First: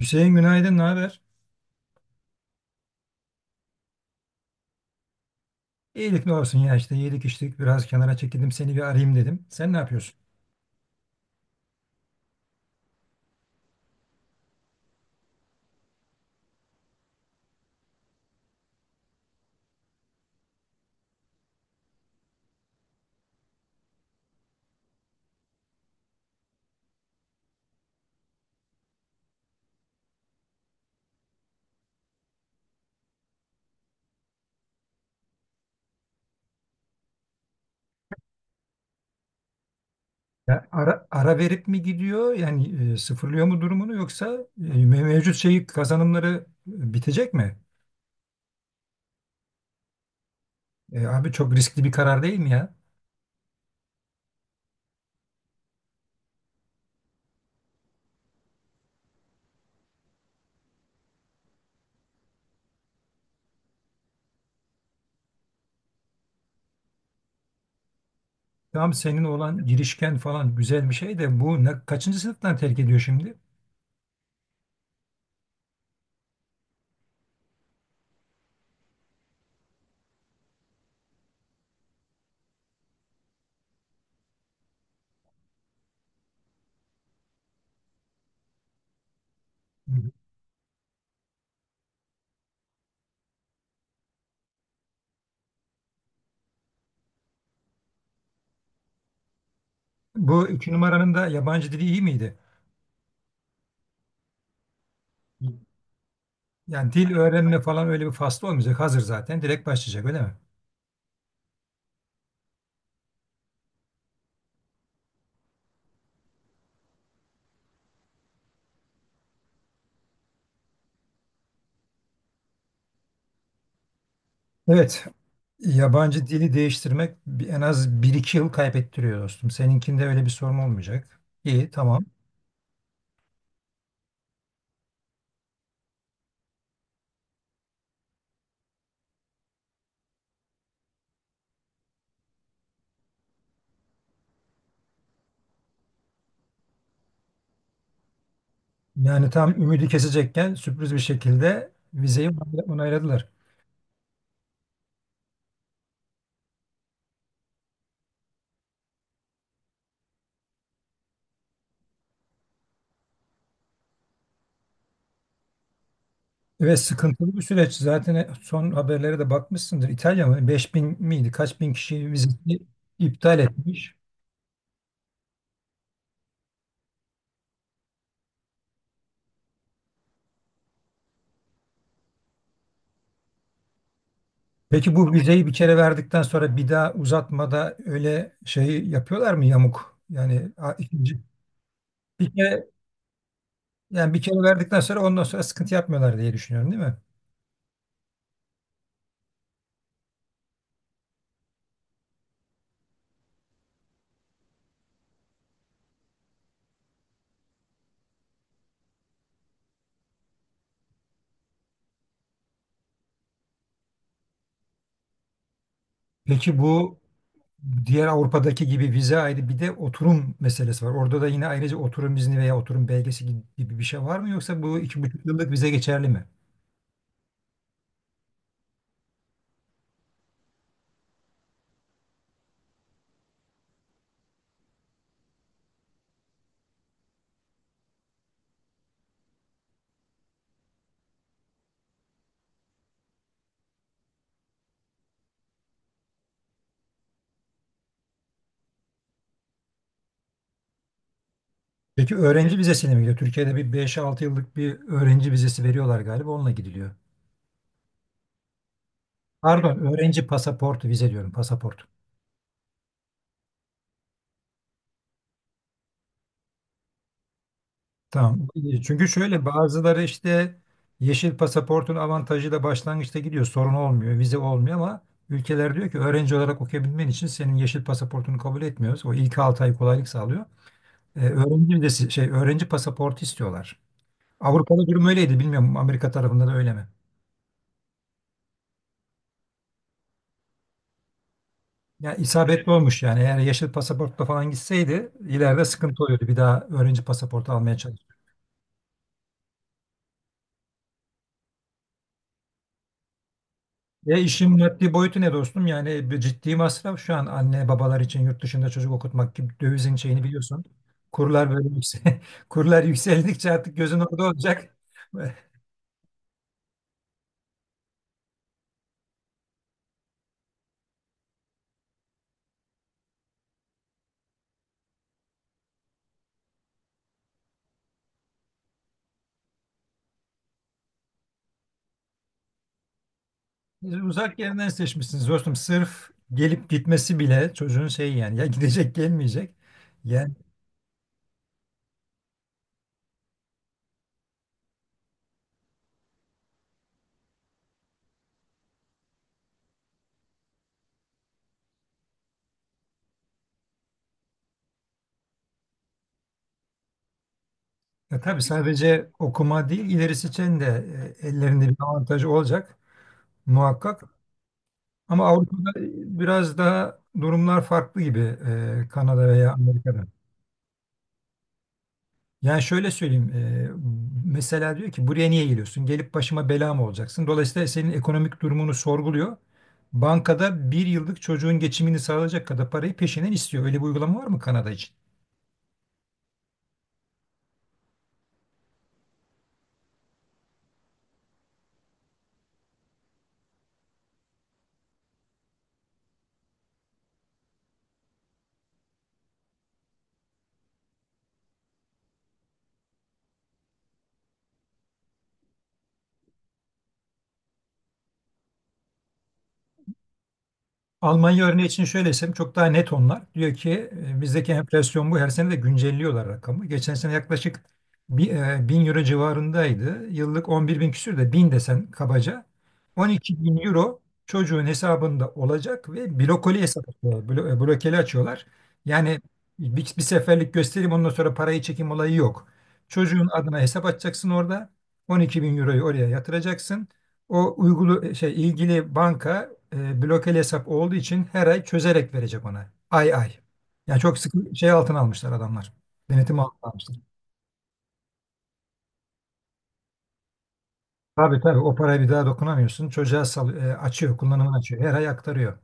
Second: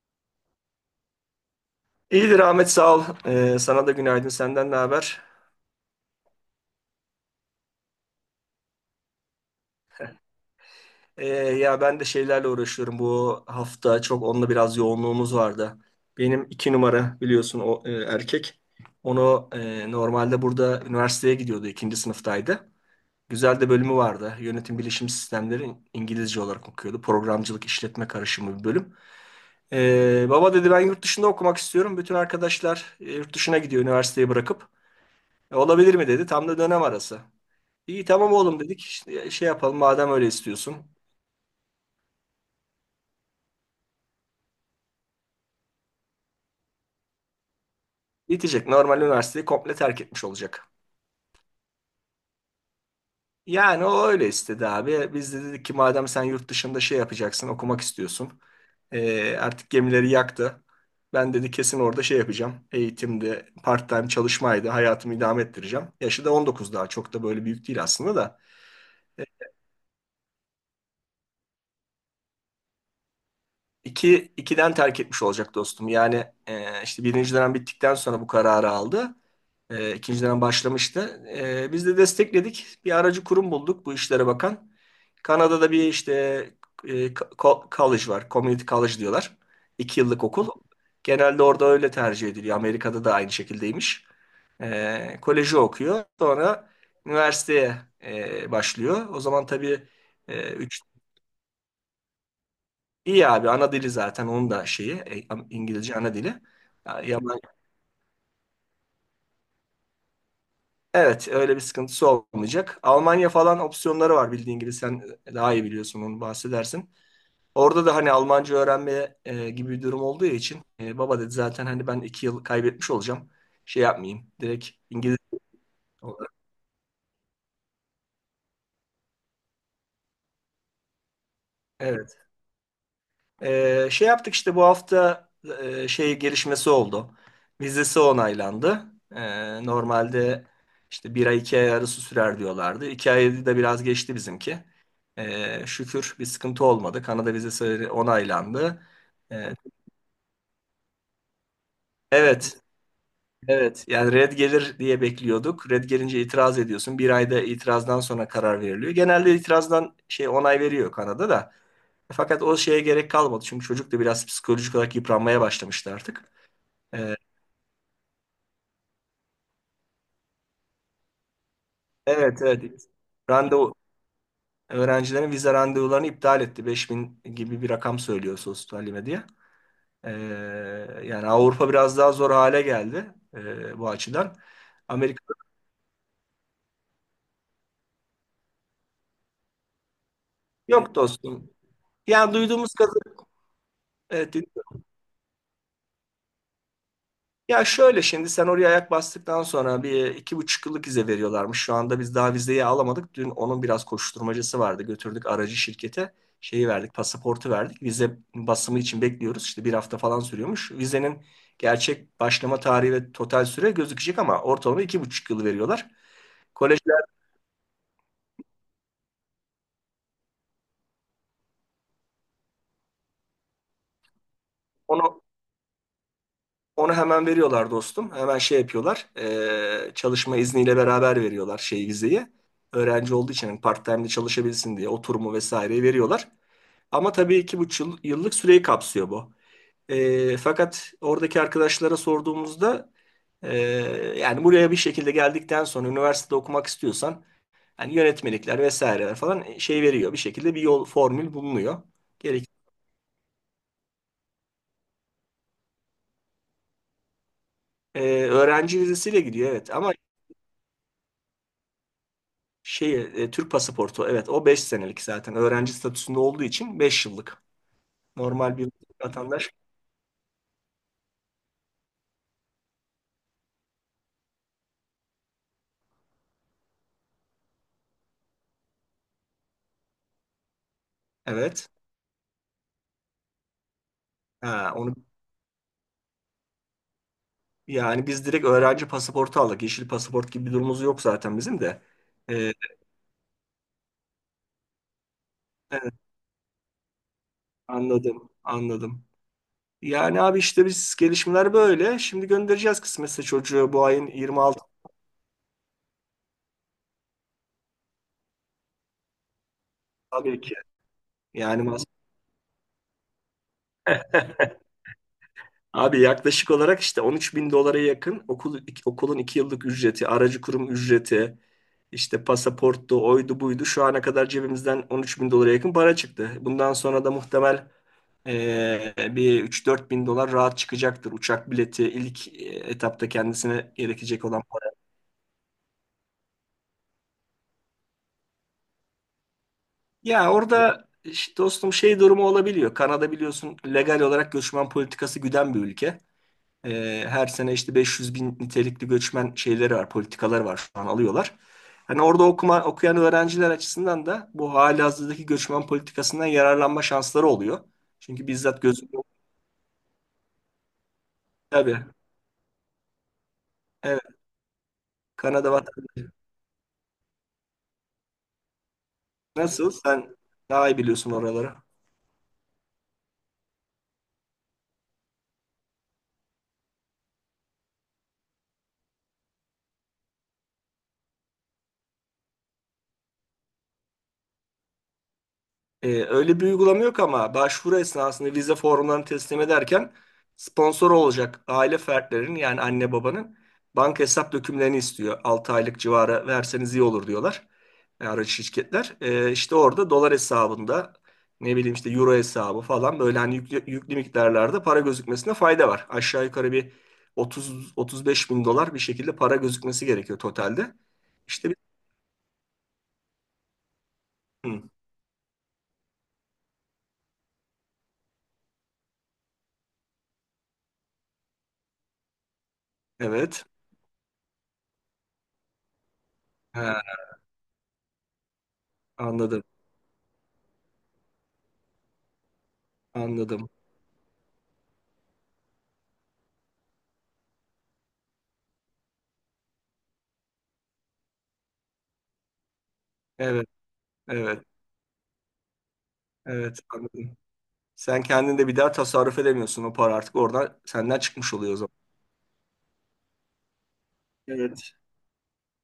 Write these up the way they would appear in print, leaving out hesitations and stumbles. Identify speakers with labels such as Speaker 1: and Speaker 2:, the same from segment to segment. Speaker 1: Hüseyin günaydın, ne haber?
Speaker 2: İyidir Ahmet sağ ol. Sana da günaydın. Senden ne haber?
Speaker 1: İyilik ne olsun ya işte yedik içtik biraz kenara çekildim seni bir arayayım dedim. Sen ne yapıyorsun?
Speaker 2: Ya ben de şeylerle uğraşıyorum. Bu hafta çok onunla biraz yoğunluğumuz vardı. Benim iki numara biliyorsun o erkek. Onu normalde burada üniversiteye gidiyordu. İkinci sınıftaydı. Güzel de bölümü vardı. Yönetim bilişim sistemleri İngilizce olarak okuyordu. Programcılık işletme karışımı bir bölüm. Baba dedi ben yurt dışında okumak istiyorum. Bütün arkadaşlar yurt dışına gidiyor üniversiteyi bırakıp. Olabilir mi dedi. Tam da dönem arası. İyi tamam oğlum dedik. İşte şey yapalım madem öyle
Speaker 1: Ya
Speaker 2: istiyorsun.
Speaker 1: ara verip mi gidiyor yani sıfırlıyor mu durumunu yoksa mevcut şeyi kazanımları bitecek mi?
Speaker 2: Bitecek. Normal üniversiteyi komple terk etmiş olacak.
Speaker 1: E, abi çok riskli bir karar değil mi ya?
Speaker 2: Yani o öyle istedi abi. Biz de dedik ki madem sen yurt dışında şey yapacaksın, okumak istiyorsun. Artık gemileri yaktı. Ben dedi kesin orada şey yapacağım. Eğitimde part-time çalışmaydı. Hayatımı idame ettireceğim. Yaşı da 19 daha. Çok da böyle büyük değil aslında da.
Speaker 1: Tam senin olan girişken falan güzel bir şey de bu ne, kaçıncı sınıftan terk ediyor şimdi?
Speaker 2: İki, ikiden terk etmiş olacak dostum. Yani işte birinci dönem bittikten sonra bu kararı aldı. İkinci dönem başlamıştı. Biz de destekledik. Bir aracı kurum bulduk bu işlere bakan. Kanada'da bir işte college var. Community college diyorlar.
Speaker 1: Hı.
Speaker 2: İki yıllık okul. Genelde orada öyle tercih ediliyor. Amerika'da da aynı şekildeymiş. Koleji okuyor. Sonra üniversiteye başlıyor. O zaman tabii
Speaker 1: Bu iki
Speaker 2: 3.
Speaker 1: numaranın da yabancı dili iyi miydi?
Speaker 2: İyi abi ana dili zaten onun da şeyi İngilizce ana dili.
Speaker 1: Yani dil
Speaker 2: Yaman,
Speaker 1: öğrenme falan öyle bir faslı olmayacak hazır zaten direkt başlayacak öyle mi?
Speaker 2: evet öyle bir sıkıntısı olmayacak. Almanya falan opsiyonları var bildiğin gibi sen daha iyi biliyorsun onu bahsedersin. Orada da hani Almanca öğrenme gibi bir durum olduğu için baba dedi zaten hani ben 2 yıl kaybetmiş olacağım. Şey yapmayayım direkt
Speaker 1: Evet.
Speaker 2: İngilizce
Speaker 1: Yabancı
Speaker 2: olarak.
Speaker 1: dili değiştirmek en az bir iki yıl kaybettiriyor dostum. Seninkinde öyle bir sorun olmayacak. İyi, tamam.
Speaker 2: Evet. Şey yaptık işte bu hafta şey gelişmesi oldu. Vizesi onaylandı. Normalde işte bir ay iki ay arası sürer diyorlardı. İki ayı da biraz geçti bizimki. Şükür bir sıkıntı olmadı. Kanada vizesi onaylandı.
Speaker 1: Yani
Speaker 2: Ee,
Speaker 1: tam ümidi kesecekken sürpriz bir şekilde vizeyi
Speaker 2: evet,
Speaker 1: onayladılar.
Speaker 2: evet. Yani red gelir diye bekliyorduk. Red gelince itiraz ediyorsun. Bir ayda itirazdan sonra karar veriliyor. Genelde itirazdan şey onay veriyor Kanada da. Fakat o şeye gerek kalmadı. Çünkü çocuk da biraz psikolojik olarak yıpranmaya başlamıştı artık.
Speaker 1: Ve
Speaker 2: Ee,
Speaker 1: sıkıntılı bir süreç. Zaten son haberlere de bakmışsındır. İtalya mı? 5 bin miydi? Kaç bin kişi
Speaker 2: Evet
Speaker 1: vizesini
Speaker 2: evet.
Speaker 1: iptal
Speaker 2: Randevu
Speaker 1: etmiş.
Speaker 2: öğrencilerin vize randevularını iptal etti. 5 bin gibi bir rakam söylüyor sosyal medya. Ee, Yani Avrupa biraz daha zor hale geldi, bu açıdan.
Speaker 1: Peki bu
Speaker 2: Amerika
Speaker 1: vizeyi bir kere verdikten sonra bir daha uzatmada öyle şey yapıyorlar mı yamuk? Yani
Speaker 2: yok
Speaker 1: ikinci
Speaker 2: dostum.
Speaker 1: bir
Speaker 2: Yani
Speaker 1: kere
Speaker 2: duyduğumuz kadar,
Speaker 1: yani bir
Speaker 2: evet.
Speaker 1: kere verdikten sonra ondan sonra sıkıntı yapmıyorlar diye düşünüyorum, değil mi?
Speaker 2: Ya şöyle şimdi sen oraya ayak bastıktan sonra bir iki buçuk yıllık vize veriyorlarmış. Şu anda biz daha vizeyi alamadık. Dün onun biraz koşturmacası vardı. Götürdük aracı şirkete. Şeyi verdik, pasaportu verdik. Vize basımı için bekliyoruz. İşte bir hafta falan sürüyormuş. Vizenin gerçek başlama tarihi ve total süre gözükecek ama ortalama 2,5 yıl veriyorlar.
Speaker 1: Peki bu
Speaker 2: Kolejler
Speaker 1: diğer Avrupa'daki gibi vize ayrı bir de oturum meselesi var. Orada da yine ayrıca oturum izni veya oturum belgesi gibi bir şey var mı yoksa bu iki
Speaker 2: onu
Speaker 1: buçuk yıllık vize geçerli mi?
Speaker 2: onu hemen veriyorlar dostum. Hemen şey yapıyorlar. Çalışma izniyle beraber veriyorlar şey vizeyi. Öğrenci olduğu için hani part-time'de çalışabilsin diye oturumu vesaireyi veriyorlar. Ama tabii iki buçuk yıllık süreyi kapsıyor bu. Fakat oradaki arkadaşlara sorduğumuzda, ee, yani buraya bir şekilde geldikten sonra üniversitede okumak istiyorsan hani yönetmelikler vesaireler falan şey veriyor. Bir şekilde bir yol formül bulunuyor.
Speaker 1: Peki
Speaker 2: Gerek.
Speaker 1: öğrenci vizesine mi gidiyor? Türkiye'de bir beş altı yıllık bir öğrenci vizesi veriyorlar galiba onunla gidiliyor.
Speaker 2: Öğrenci vizesiyle gidiyor evet
Speaker 1: Pardon
Speaker 2: ama
Speaker 1: öğrenci pasaportu vize diyorum pasaport.
Speaker 2: şey Türk pasaportu evet o 5 senelik zaten öğrenci statüsünde olduğu için 5 yıllık.
Speaker 1: Tamam.
Speaker 2: Normal bir
Speaker 1: Çünkü şöyle
Speaker 2: vatandaş
Speaker 1: bazıları işte yeşil pasaportun avantajıyla başlangıçta gidiyor. Sorun olmuyor, vize olmuyor ama ülkeler diyor ki öğrenci olarak okuyabilmen için senin yeşil pasaportunu kabul etmiyoruz. O ilk 6 ay kolaylık sağlıyor. Ee,
Speaker 2: evet.
Speaker 1: öğrenci vizesi, şey öğrenci pasaportu istiyorlar.
Speaker 2: Ha,
Speaker 1: Avrupa'da
Speaker 2: onu.
Speaker 1: durum öyleydi bilmiyorum Amerika tarafında da öyle mi?
Speaker 2: Yani biz direkt öğrenci pasaportu aldık. Yeşil pasaport gibi bir durumumuz yok zaten bizim de.
Speaker 1: Ya
Speaker 2: Ee,
Speaker 1: isabetli olmuş yani eğer yeşil pasaportla falan gitseydi ileride
Speaker 2: evet,
Speaker 1: sıkıntı oluyordu. Bir daha öğrenci pasaportu almaya.
Speaker 2: anladım, anladım. Yani abi işte biz gelişmeler böyle. Şimdi göndereceğiz kısmetse çocuğu bu ayın
Speaker 1: Ya işin
Speaker 2: 26.
Speaker 1: maddi boyutu ne dostum? Yani bir ciddi masraf şu an anne babalar için yurt dışında çocuk okutmak gibi dövizin şeyini
Speaker 2: Tabii ki.
Speaker 1: biliyorsun. Kurlar
Speaker 2: Yani
Speaker 1: böyle yüksel Kurlar yükseldikçe artık gözün orada olacak.
Speaker 2: abi yaklaşık olarak işte 13 bin dolara yakın okul, okulun 2 yıllık ücreti, aracı kurum ücreti, İşte pasaporttu, oydu, buydu. Şu ana kadar cebimizden 13 bin dolara yakın para çıktı. Bundan sonra da muhtemel bir 3-4 bin dolar rahat çıkacaktır. Uçak bileti ilk etapta kendisine
Speaker 1: Siz
Speaker 2: gerekecek
Speaker 1: uzak
Speaker 2: olan
Speaker 1: yerden
Speaker 2: para.
Speaker 1: seçmişsiniz dostum. Sırf gelip gitmesi bile çocuğun şeyi yani ya gidecek gelmeyecek. Yani
Speaker 2: Ya orada işte dostum şey durumu olabiliyor. Kanada biliyorsun legal olarak göçmen politikası güden bir ülke. Her sene işte 500 bin nitelikli göçmen şeyleri var, politikaları var şu an alıyorlar. Hani orada okuyan öğrenciler açısından da bu halihazırdaki göçmen politikasından yararlanma şansları oluyor.
Speaker 1: ya
Speaker 2: Çünkü
Speaker 1: tabii
Speaker 2: bizzat gözüküyor.
Speaker 1: sadece okuma değil ilerisi için de ellerinde bir
Speaker 2: Tabii.
Speaker 1: avantajı olacak
Speaker 2: Evet.
Speaker 1: muhakkak. Ama
Speaker 2: Kanada
Speaker 1: Avrupa'da
Speaker 2: vatandaşı.
Speaker 1: biraz daha durumlar farklı gibi Kanada veya
Speaker 2: Nasıl?
Speaker 1: Amerika'da.
Speaker 2: Sen daha iyi biliyorsun oraları.
Speaker 1: Yani şöyle söyleyeyim. Mesela diyor ki buraya niye geliyorsun? Gelip başıma bela mı olacaksın? Dolayısıyla senin ekonomik durumunu sorguluyor. Bankada bir yıllık çocuğun geçimini sağlayacak kadar parayı peşinen istiyor. Öyle bir uygulama var mı Kanada için?
Speaker 2: Öyle bir uygulama yok ama başvuru esnasında vize formlarını teslim ederken sponsor olacak aile fertlerinin yani anne babanın banka hesap dökümlerini istiyor. 6 aylık civarı verseniz iyi olur diyorlar aracı şirketler. İşte orada dolar hesabında ne bileyim işte euro hesabı falan böyle hani yüklü, yüklü miktarlarda para gözükmesine fayda var. Aşağı yukarı bir 30-35 bin dolar bir şekilde para gözükmesi gerekiyor totalde.
Speaker 1: Almanya
Speaker 2: İşte bir...
Speaker 1: örneği için şöyle desem çok daha net onlar. Diyor ki bizdeki
Speaker 2: Hı,
Speaker 1: enflasyon bu her sene de güncelliyorlar rakamı. Geçen sene yaklaşık 1000 euro civarındaydı. Yıllık 11 bin küsür de 1000 desen kabaca. 12
Speaker 2: evet.
Speaker 1: bin euro çocuğun hesabında olacak ve blokoli hesap
Speaker 2: Ha,
Speaker 1: açıyorlar. Blokeli açıyorlar. Yani
Speaker 2: anladım
Speaker 1: bir seferlik göstereyim ondan sonra parayı çekim olayı yok. Çocuğun
Speaker 2: anladım.
Speaker 1: adına hesap açacaksın orada. 12 bin euroyu oraya yatıracaksın. O uygulu şey ilgili banka blokeli hesap olduğu için her ay çözerek verecek ona. Ay ay.
Speaker 2: Evet.
Speaker 1: Yani çok
Speaker 2: Evet,
Speaker 1: sıkı şey altına almışlar adamlar. Denetim altına
Speaker 2: evet
Speaker 1: almışlar.
Speaker 2: anladım. Sen kendin de bir daha tasarruf edemiyorsun. O para artık oradan senden çıkmış
Speaker 1: Tabii
Speaker 2: oluyor o
Speaker 1: tabii
Speaker 2: zaman.
Speaker 1: o parayı bir daha dokunamıyorsun. Çocuğa açıyor, kullanımını
Speaker 2: Evet.
Speaker 1: açıyor. Her ay aktarıyor.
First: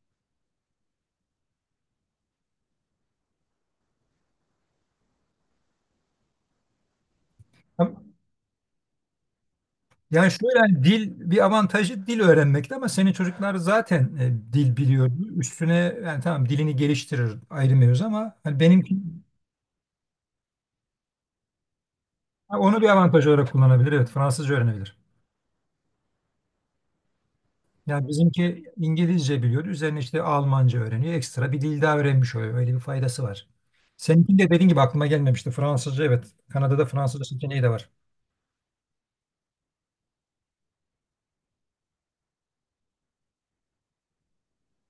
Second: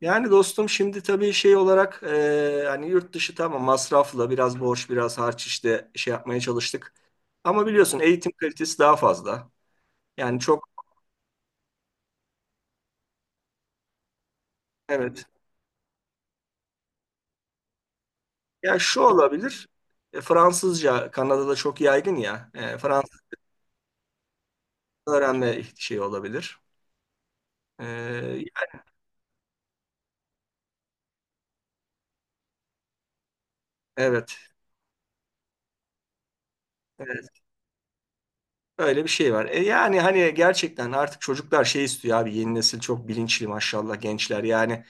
Speaker 2: Yani dostum şimdi tabii şey olarak hani yurt dışı tamam masraflı biraz borç biraz harç işte şey yapmaya çalıştık. Ama
Speaker 1: Ama
Speaker 2: biliyorsun eğitim kalitesi daha fazla.
Speaker 1: yani
Speaker 2: Yani
Speaker 1: şöyle
Speaker 2: çok
Speaker 1: hani dil bir avantajı dil öğrenmekte ama senin çocuklar zaten dil biliyor.
Speaker 2: evet.
Speaker 1: Üstüne yani tamam dilini geliştirir ayrı mevzu ama hani
Speaker 2: Ya
Speaker 1: benimki
Speaker 2: şu olabilir. Fransızca Kanada'da çok yaygın ya.
Speaker 1: ha, onu bir avantaj
Speaker 2: Fransızca
Speaker 1: olarak kullanabilir. Evet Fransızca öğrenebilir.
Speaker 2: öğrenme şey olabilir.
Speaker 1: Yani
Speaker 2: E,
Speaker 1: bizimki İngilizce biliyor. Üzerine işte Almanca öğreniyor. Ekstra bir dil daha öğrenmiş oluyor. Öyle bir faydası var. Seninki
Speaker 2: evet.
Speaker 1: de dediğin gibi aklıma gelmemişti. Fransızca evet. Kanada'da Fransızca
Speaker 2: Evet.
Speaker 1: seçeneği de var.
Speaker 2: Öyle bir şey var. Yani hani gerçekten artık çocuklar şey istiyor abi yeni nesil çok bilinçli maşallah gençler. Yani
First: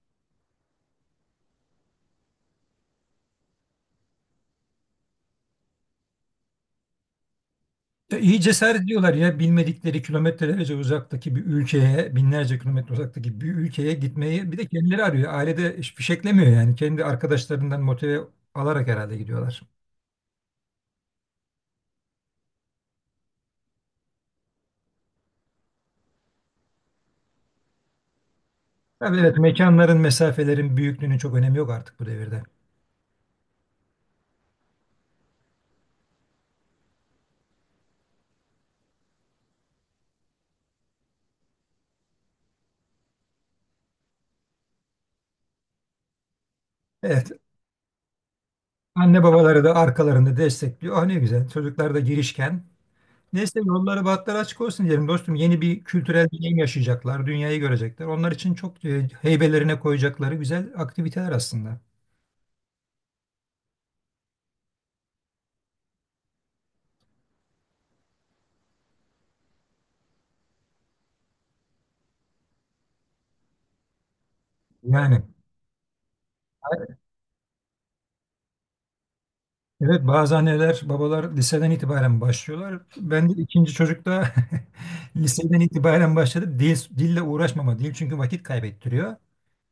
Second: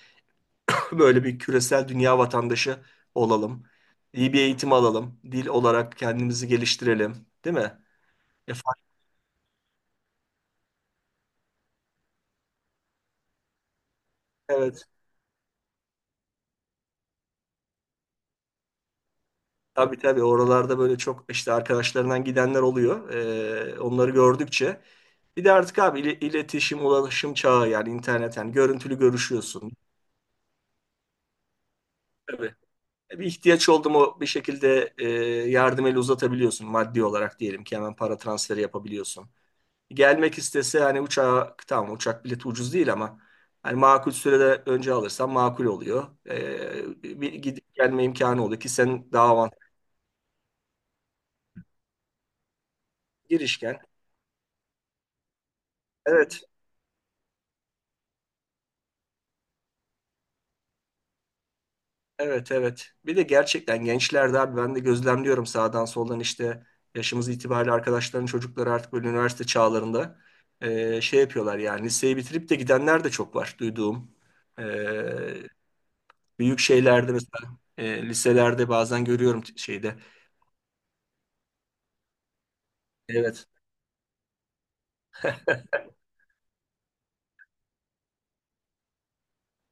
Speaker 2: böyle bir küresel dünya vatandaşı olalım. İyi bir eğitim alalım. Dil olarak kendimizi geliştirelim. Değil mi?
Speaker 1: İyi
Speaker 2: E,
Speaker 1: cesaret
Speaker 2: fark-
Speaker 1: ediyorlar ya bilmedikleri kilometrelerce uzaktaki bir ülkeye, binlerce kilometre uzaktaki bir ülkeye gitmeyi bir de
Speaker 2: evet.
Speaker 1: kendileri arıyor. Ailede fişeklemiyor yani. Kendi arkadaşlarından motive alarak herhalde gidiyorlar.
Speaker 2: Tabii tabii oralarda böyle çok işte arkadaşlarından gidenler oluyor. Onları gördükçe. Bir de artık abi iletişim, ulaşım çağı yani internetten görüntülü
Speaker 1: Tabii evet
Speaker 2: görüşüyorsun.
Speaker 1: mekanların, mesafelerin büyüklüğünün çok önemi yok artık bu devirde.
Speaker 2: Tabii. Bir ihtiyaç oldu mu bir şekilde, yardım eli uzatabiliyorsun maddi olarak diyelim ki hemen para transferi yapabiliyorsun. Gelmek istese hani uçağa tamam uçak bileti ucuz değil ama hani makul sürede önce alırsan makul oluyor.
Speaker 1: Evet.
Speaker 2: Bir gidip gelme imkanı oluyor ki sen
Speaker 1: Anne
Speaker 2: daha avantajlı
Speaker 1: babaları da arkalarında destekliyor. Ah ne güzel. Çocuklar da girişken. Neyse
Speaker 2: girişken.
Speaker 1: yolları bahtları açık olsun diyelim dostum. Yeni bir kültürel
Speaker 2: Evet.
Speaker 1: deneyim yaşayacaklar. Dünyayı görecekler. Onlar için çok heybelerine koyacakları güzel aktiviteler aslında.
Speaker 2: Evet evet. Bir de gerçekten gençlerde abi ben de gözlemliyorum sağdan soldan işte yaşımız itibariyle arkadaşların çocukları artık böyle üniversite çağlarında şey yapıyorlar yani liseyi bitirip de gidenler de çok var duyduğum. E,
Speaker 1: Yani
Speaker 2: Büyük şeylerde mesela liselerde bazen görüyorum şeyde.
Speaker 1: evet bazı anneler babalar liseden itibaren başlıyorlar. Ben de
Speaker 2: Evet
Speaker 1: ikinci çocukta liseden itibaren başladı. Dil, dille uğraşmama. Dil çünkü vakit kaybettiriyor.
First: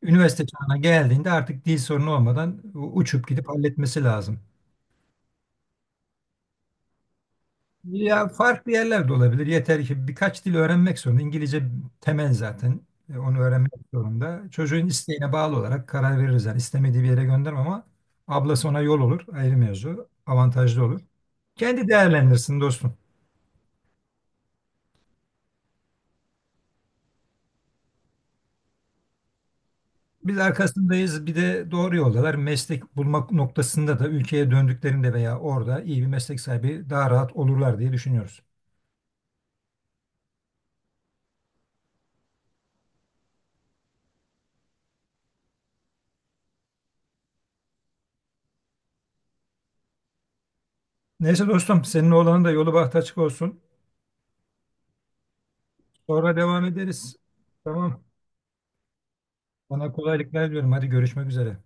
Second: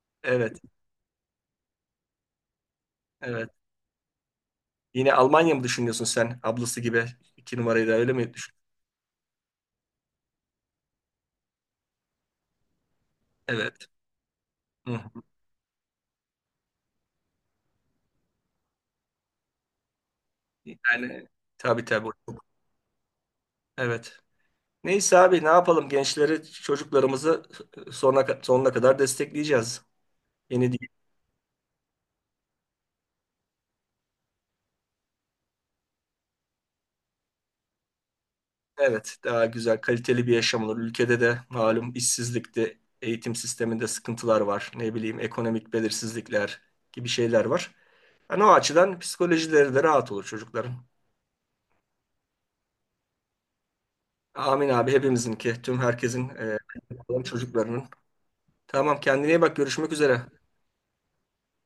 Speaker 1: Üniversite
Speaker 2: evet
Speaker 1: çağına geldiğinde artık dil sorunu olmadan uçup gidip
Speaker 2: evet.
Speaker 1: halletmesi lazım.
Speaker 2: Yine Almanya mı düşünüyorsun sen ablası gibi iki numarayı da öyle
Speaker 1: Ya
Speaker 2: mi düşünüyorsun?
Speaker 1: farklı yerlerde olabilir. Yeter ki birkaç dil öğrenmek zorunda. İngilizce temel zaten. Onu öğrenmek
Speaker 2: Evet.
Speaker 1: zorunda. Çocuğun
Speaker 2: Hı.
Speaker 1: isteğine bağlı olarak karar veririz. Yani istemediği bir yere göndermem ama ablası ona yol olur. Ayrı mevzu. Avantajlı olur.
Speaker 2: Yani tabii
Speaker 1: Kendi
Speaker 2: tabii.
Speaker 1: değerlendirsin dostum.
Speaker 2: Evet. Neyse abi ne yapalım gençleri, çocuklarımızı sonuna, sonuna kadar destekleyeceğiz.
Speaker 1: Biz
Speaker 2: Yeni değil.
Speaker 1: arkasındayız. Bir de doğru yoldalar. Meslek bulmak noktasında da ülkeye döndüklerinde veya orada iyi bir meslek sahibi daha rahat olurlar diye düşünüyoruz.
Speaker 2: Evet, daha güzel, kaliteli bir yaşam olur. Ülkede de malum işsizlikte, eğitim sisteminde sıkıntılar var. Ne bileyim ekonomik belirsizlikler gibi şeyler var. Yani o açıdan psikolojileri de rahat olur çocukların.
Speaker 1: Neyse dostum, senin oğlanın da yolu bahtı açık olsun.
Speaker 2: Amin abi hepimizinki, tüm herkesin,
Speaker 1: Sonra devam ederiz.
Speaker 2: çocuklarının.
Speaker 1: Tamam.
Speaker 2: Tamam, kendine iyi bak.
Speaker 1: Sana
Speaker 2: Görüşmek üzere.
Speaker 1: kolaylıklar diliyorum. Hadi görüşmek üzere.